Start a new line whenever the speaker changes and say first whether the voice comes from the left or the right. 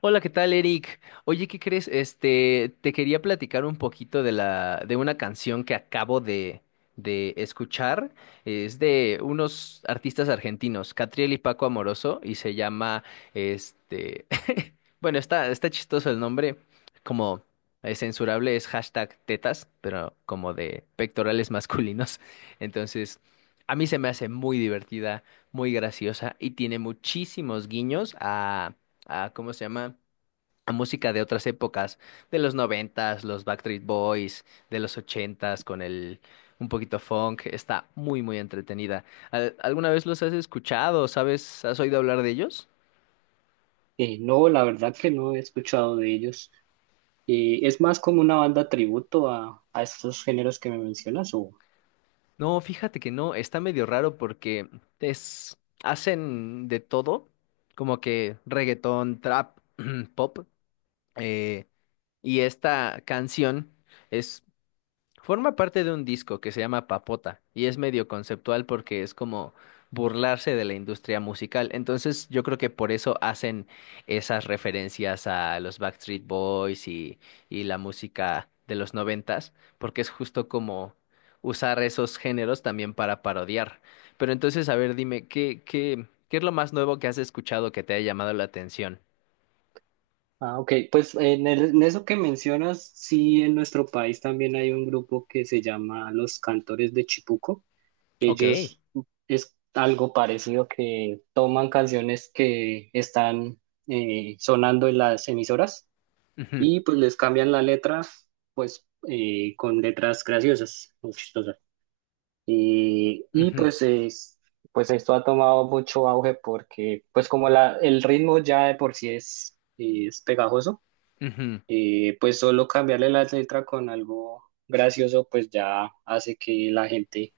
left: Hola, ¿qué tal, Eric? Oye, ¿qué crees? Te quería platicar un poquito de una canción que acabo de escuchar. Es de unos artistas argentinos, Catriel y Paco Amoroso, y se llama, este, bueno, está chistoso el nombre, como es censurable, es hashtag tetas, pero como de pectorales masculinos. Entonces, a mí se me hace muy divertida, muy graciosa, y tiene muchísimos guiños a ¿cómo se llama? A música de otras épocas, de los noventas, los Backstreet Boys, de los ochentas, con el un poquito funk, está muy muy entretenida. ¿Alguna vez los has escuchado? ¿Sabes? ¿Has oído hablar de ellos?
right: No, la verdad que no he escuchado de ellos. ¿Es más como una banda tributo a estos géneros que me mencionas? O...
left: No, fíjate que no, está medio raro porque es hacen de todo, como que reggaetón, trap, pop, eh, y esta canción es forma parte de un disco que se llama Papota y es medio conceptual porque es como burlarse de la industria musical. Entonces yo creo que por eso hacen esas referencias a los Backstreet Boys y la música de los noventas, porque es justo como usar esos géneros también para parodiar. Pero entonces, a ver, dime, ¿qué es lo más nuevo que has escuchado que te haya llamado la atención?
right: Ah, ok, pues en eso que mencionas, sí, en nuestro país también hay un grupo que se llama Los Cantores de Chipuco.
left: Ok.
right: Ellos es algo parecido, que toman canciones que están sonando en las emisoras
left: Ujú,
right: y pues les cambian la letra, pues con letras graciosas, muy chistosas. Y, y
left: ujú,
right: pues, es- pues esto ha tomado mucho auge porque pues como el ritmo ya de por sí es pegajoso,
left: ujú.
right: pues solo cambiarle la letra con algo gracioso pues ya hace que la gente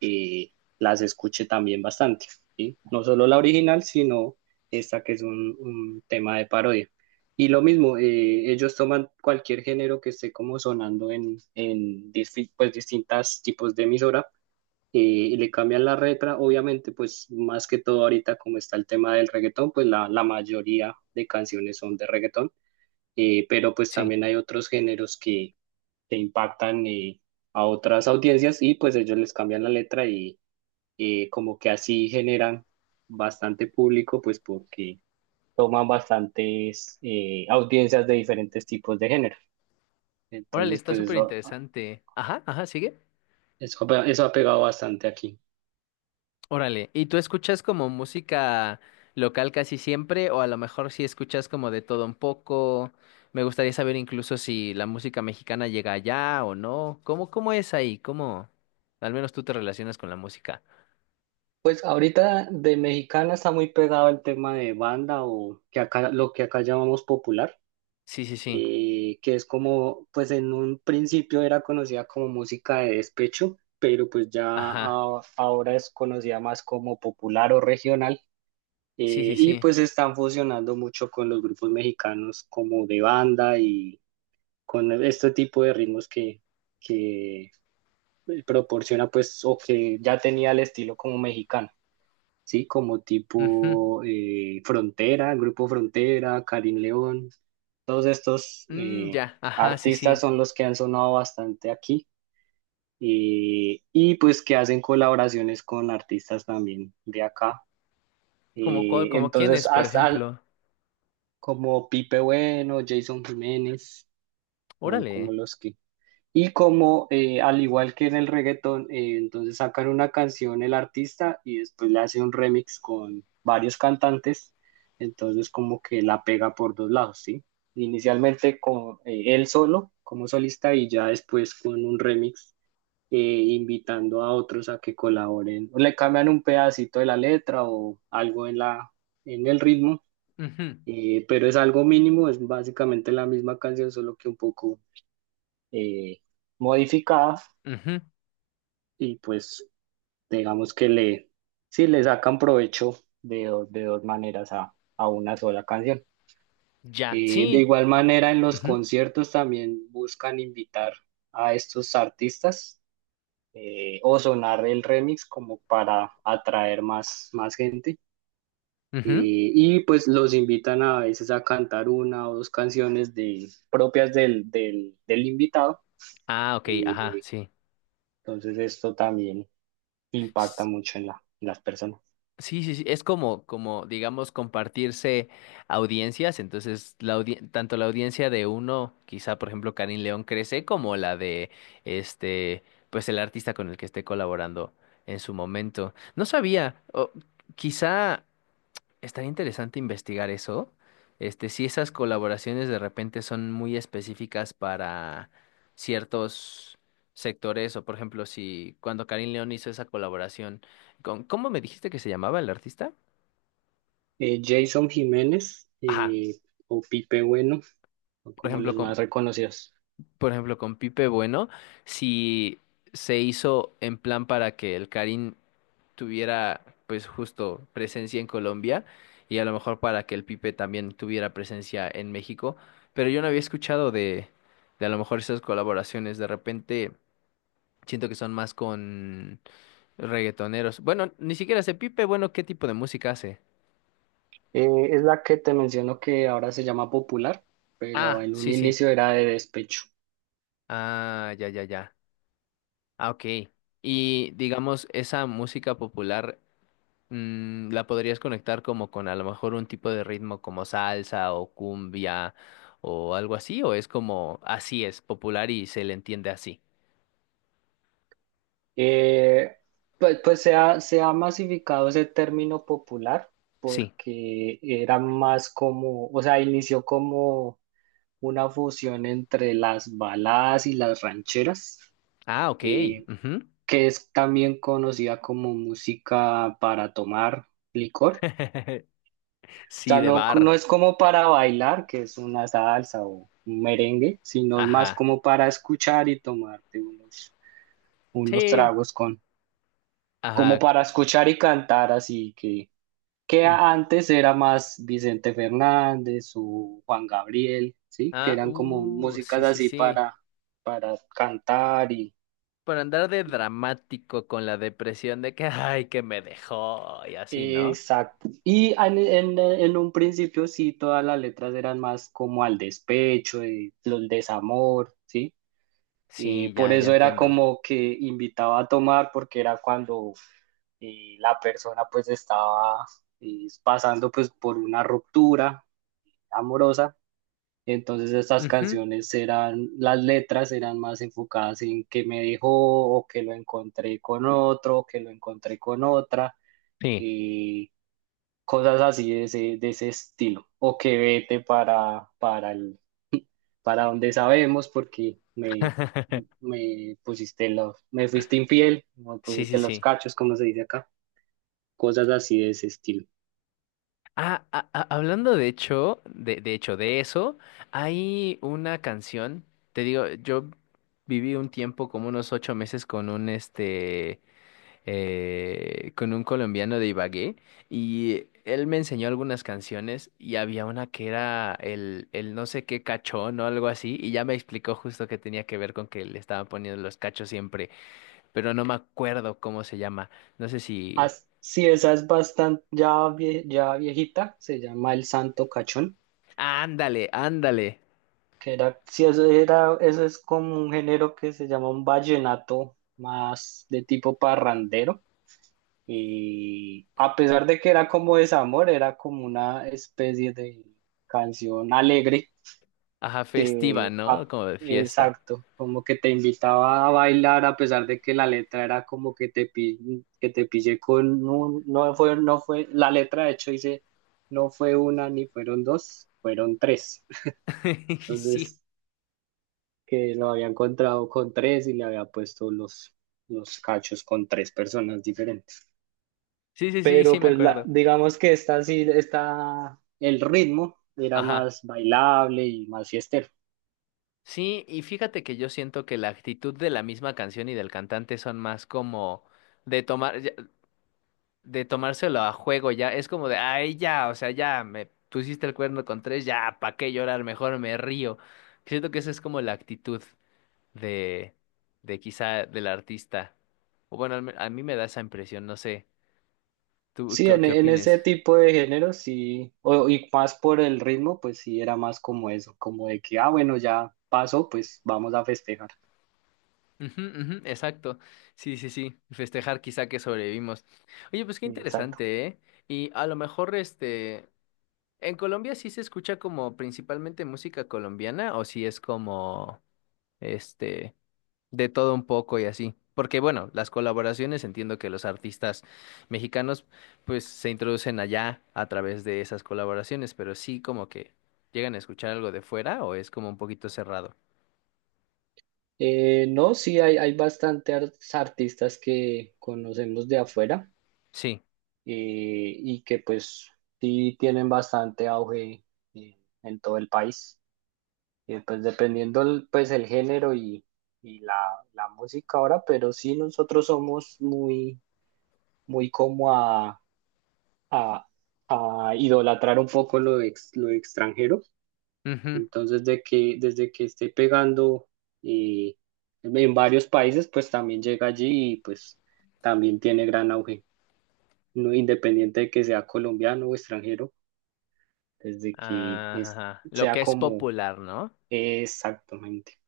right: eh, las escuche también bastante, ¿sí? No solo la original, sino esta que es un tema de parodia. Y lo mismo, ellos toman cualquier género que esté como sonando en pues distintas tipos de emisora y le cambian la letra, obviamente, pues más que todo ahorita como está el tema del reggaetón, pues la mayoría de canciones son de reggaetón, pero pues
left: Sí.
right: también hay otros géneros que impactan, a otras audiencias y pues ellos les cambian la letra y como que así generan bastante público, pues porque toman bastantes audiencias de diferentes tipos de género.
left: Órale,
right: Entonces,
left: está
right: pues
left: súper
right: eso,
left: interesante. Ajá, ajá, sigue.
right: eso ha pegado bastante aquí.
left: Órale, ¿y tú escuchas como música local casi siempre o a lo mejor si escuchas como de todo un poco? Me gustaría saber incluso si la música mexicana llega allá o no. ¿Cómo es ahí? ¿Cómo? Al menos tú te relacionas con la música.
right: Pues ahorita de mexicana está muy pegado el tema de banda, o que acá, lo que acá llamamos popular,
left: Sí, sí, sí.
right: que es como, pues en un principio era conocida como música de despecho, pero pues ya
left: Ajá.
right: ahora es conocida más como popular o regional,
left: Sí, sí,
right: y
left: sí.
right: pues están fusionando mucho con los grupos mexicanos como de banda y con este tipo de ritmos que proporciona pues, o que ya tenía el estilo como mexicano. ¿Sí? Como
left: Ujú.
right: tipo Frontera, el Grupo Frontera, Karim León, todos estos
left: Mm, ya. Ajá, sí,
right: artistas
left: sí.
right: son los que han sonado bastante aquí, y pues que hacen colaboraciones con artistas también de acá.
left: Como, cuál- como quién es,
right: Entonces,
left: por
right: hasta
left: ejemplo.
right: como Pipe Bueno, Jason Jiménez, son como
left: Órale.
right: los que. Y como al igual que en el reggaetón, entonces sacan una canción el artista y después le hace un remix con varios cantantes, entonces como que la pega por dos lados, ¿sí? Inicialmente con él solo como solista, y ya después con un remix invitando a otros a que colaboren, o le cambian un pedacito de la letra o algo en en el ritmo,
left: Ujú.
right: pero es algo mínimo, es básicamente la misma canción, solo que un poco... eh, modificada,
left: Ujú.
right: y pues digamos que le, sí le sacan provecho de dos maneras a una sola canción.
left: Ya.
right: De
left: Sí.
right: igual manera, en los
left: Ujú.
right: conciertos también buscan invitar a estos artistas, o sonar el remix como para atraer más, más gente.
left: Ujú.
right: Y pues los invitan a veces a cantar una o dos canciones de, propias del del invitado.
left: Ah, ok. Ajá,
right: eh, entonces esto también impacta
left: sí.
right: mucho en en las personas.
left: Sí, sí, sí, es digamos, compartirse audiencias, entonces la audien- tanto la audiencia de uno, quizá por ejemplo Karim León crece, como la de este, pues el artista con el que esté colaborando en su momento. No sabía, o quizá estaría interesante investigar eso. Si esas colaboraciones de repente son muy específicas para ciertos sectores, o por ejemplo, si cuando Karim León hizo esa colaboración con, ¿cómo me dijiste que se llamaba el artista?
right: Eh, Jason Jiménez,
left: Ajá.
right: o Pipe Bueno, son
left: Por
right: como
left: ejemplo,
right: los más
left: con
right: reconocidos.
left: por ejemplo, con Pipe Bueno, si se hizo en plan para que el Karim tuviera, pues justo, presencia en Colombia y a lo mejor para que el Pipe también tuviera presencia en México, pero yo no había escuchado de a lo mejor esas colaboraciones, de repente siento que son más con reggaetoneros. Bueno, ni siquiera sé Pipe Bueno qué tipo de música hace.
right: Es la que te menciono que ahora se llama Popular, pero
left: Ah,
right: en un
left: sí, sí.
right: inicio era de despecho.
left: Ah, ya, ya, ya. Ah, ok. Y digamos, esa música popular. La podrías conectar como con a lo mejor un tipo de ritmo como salsa o cumbia o algo así, o es como así es popular y se le entiende así.
right: Eh, pues se ha masificado ese término popular,
left: Sí.
right: porque era más como, o sea, inició como una fusión entre las baladas y las rancheras,
left: Ah, ok.
right: eh,
left: Ujú.
right: que es también conocida como música para tomar licor.
left: Sí,
right: Sea,
left: de
right: no, no
left: bar.
right: es como para bailar, que es una salsa o un merengue, sino es más
left: Ajá.
right: como para escuchar y tomarte unos, unos
left: Sí.
right: tragos con, como
left: Ajá.
right: para escuchar y cantar, así que
left: Mm.
right: antes era más Vicente Fernández o Juan Gabriel, ¿sí? Que
left: Ah,
right: eran como músicas
left: sí, sí,
right: así
left: sí.
right: para cantar y...
left: Por andar de dramático con la depresión de que, ay, que me dejó y así, ¿no?
right: Exacto. Y en, en un principio sí, todas las letras eran más como al despecho, el, desamor, ¿sí? Y
left: Sí,
right: por
left: ya, ya
right: eso era
left: entiendo.
right: como que invitaba a tomar, porque era cuando la persona pues estaba pasando pues por una ruptura amorosa. Entonces estas
left: Ujú.
right: canciones eran, las letras eran más enfocadas en que me dejó, o que lo encontré con otro, o que lo encontré con otra,
left: Sí.
right: eh, cosas así de ese estilo, o que vete para el, para donde sabemos, porque me, me pusiste los, me fuiste infiel, me
left: Sí, sí,
right: pusiste los
left: sí.
right: cachos, como se dice acá, cosas así de ese estilo.
left: Ah, ah, ah, hablando de hecho, de eso, hay una canción, te digo, yo viví un tiempo, como unos 8 meses, con un colombiano de Ibagué, y él me enseñó algunas canciones, y había una que era el no sé qué cachón o algo así, y ya me explicó justo que tenía que ver con que le estaban poniendo los cachos siempre, pero no me acuerdo cómo se llama, no sé si...
right: Sí, esa es bastante, ya, ya viejita, se llama El Santo Cachón,
left: Ándale, ándale.
right: que era, sí, eso era, eso es como un género que se llama un vallenato más de tipo parrandero. Y a pesar de que era como desamor, era como una especie de canción alegre
left: Ajá, festiva,
right: que, a-
left: ¿no? Como de fiesta.
right: exacto, como que te invitaba a bailar, a pesar de que la letra era como que te, que te pillé con un- no fue, no fue, la letra de hecho dice, no fue una ni fueron dos, fueron tres.
left: Sí,
right: Entonces, que lo había encontrado con tres y le había puesto los cachos con tres personas diferentes.
left: sí, sí, sí, sí,
right: Pero
left: me
right: pues la,
left: acuerdo.
right: digamos que esta sí, está el ritmo era
left: Ajá.
right: más bailable y más fiestero.
left: Sí, y fíjate que yo siento que la actitud de la misma canción y del cantante son más como de tomar, ya- de tomárselo a juego ya. Es como de, ay, ya, o sea, ya, me pusiste el cuerno con tres, ya, ¿para qué llorar? Mejor me río. Siento que esa es como la actitud de, de quizá del artista. O bueno, a mí me da esa impresión, no sé. ¿Tú
right: Sí,
left: qué, qué
right: en ese
left: opines?
right: tipo de género sí, y más por el ritmo, pues sí era más como eso, como de que, ah, bueno, ya pasó, pues vamos a festejar.
left: Ujú, ujú, exacto. Sí, sí, sí. Festejar quizá que sobrevivimos. Oye, pues qué
right: Exacto.
left: interesante, ¿eh? Y a lo mejor, en Colombia sí se escucha como principalmente música colombiana o si es como, este, de todo un poco y así. Porque bueno, las colaboraciones entiendo que los artistas mexicanos pues se introducen allá a través de esas colaboraciones, pero sí como que llegan a escuchar algo de fuera o es como un poquito cerrado.
right: No, sí, hay bastante artistas que conocemos de afuera,
left: Sí.
right: eh, y que pues sí tienen bastante auge en todo el país. Pues dependiendo pues el género y la música ahora, pero sí nosotros somos muy, muy como a, a idolatrar un poco lo, lo extranjero. Entonces, de que, desde que esté pegando eh, en varios países, pues también llega allí y pues también tiene gran auge, no, independiente de que sea colombiano o extranjero, desde que es,
left: Ajá, lo
right: sea
left: que es
right: como
left: popular, ¿no?
right: exactamente.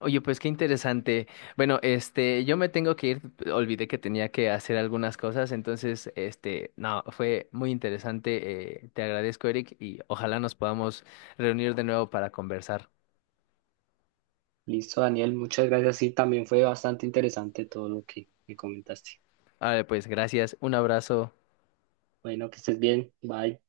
left: Oye, pues qué interesante. Bueno, yo me tengo que ir, olvidé que tenía que hacer algunas cosas, entonces, no, fue muy interesante. Te agradezco, Eric, y ojalá nos podamos reunir de nuevo para conversar.
right: Listo, Daniel, muchas gracias. Sí, también fue bastante interesante todo lo que me comentaste.
left: Vale, pues gracias, un abrazo.
right: Bueno, que estés bien. Bye.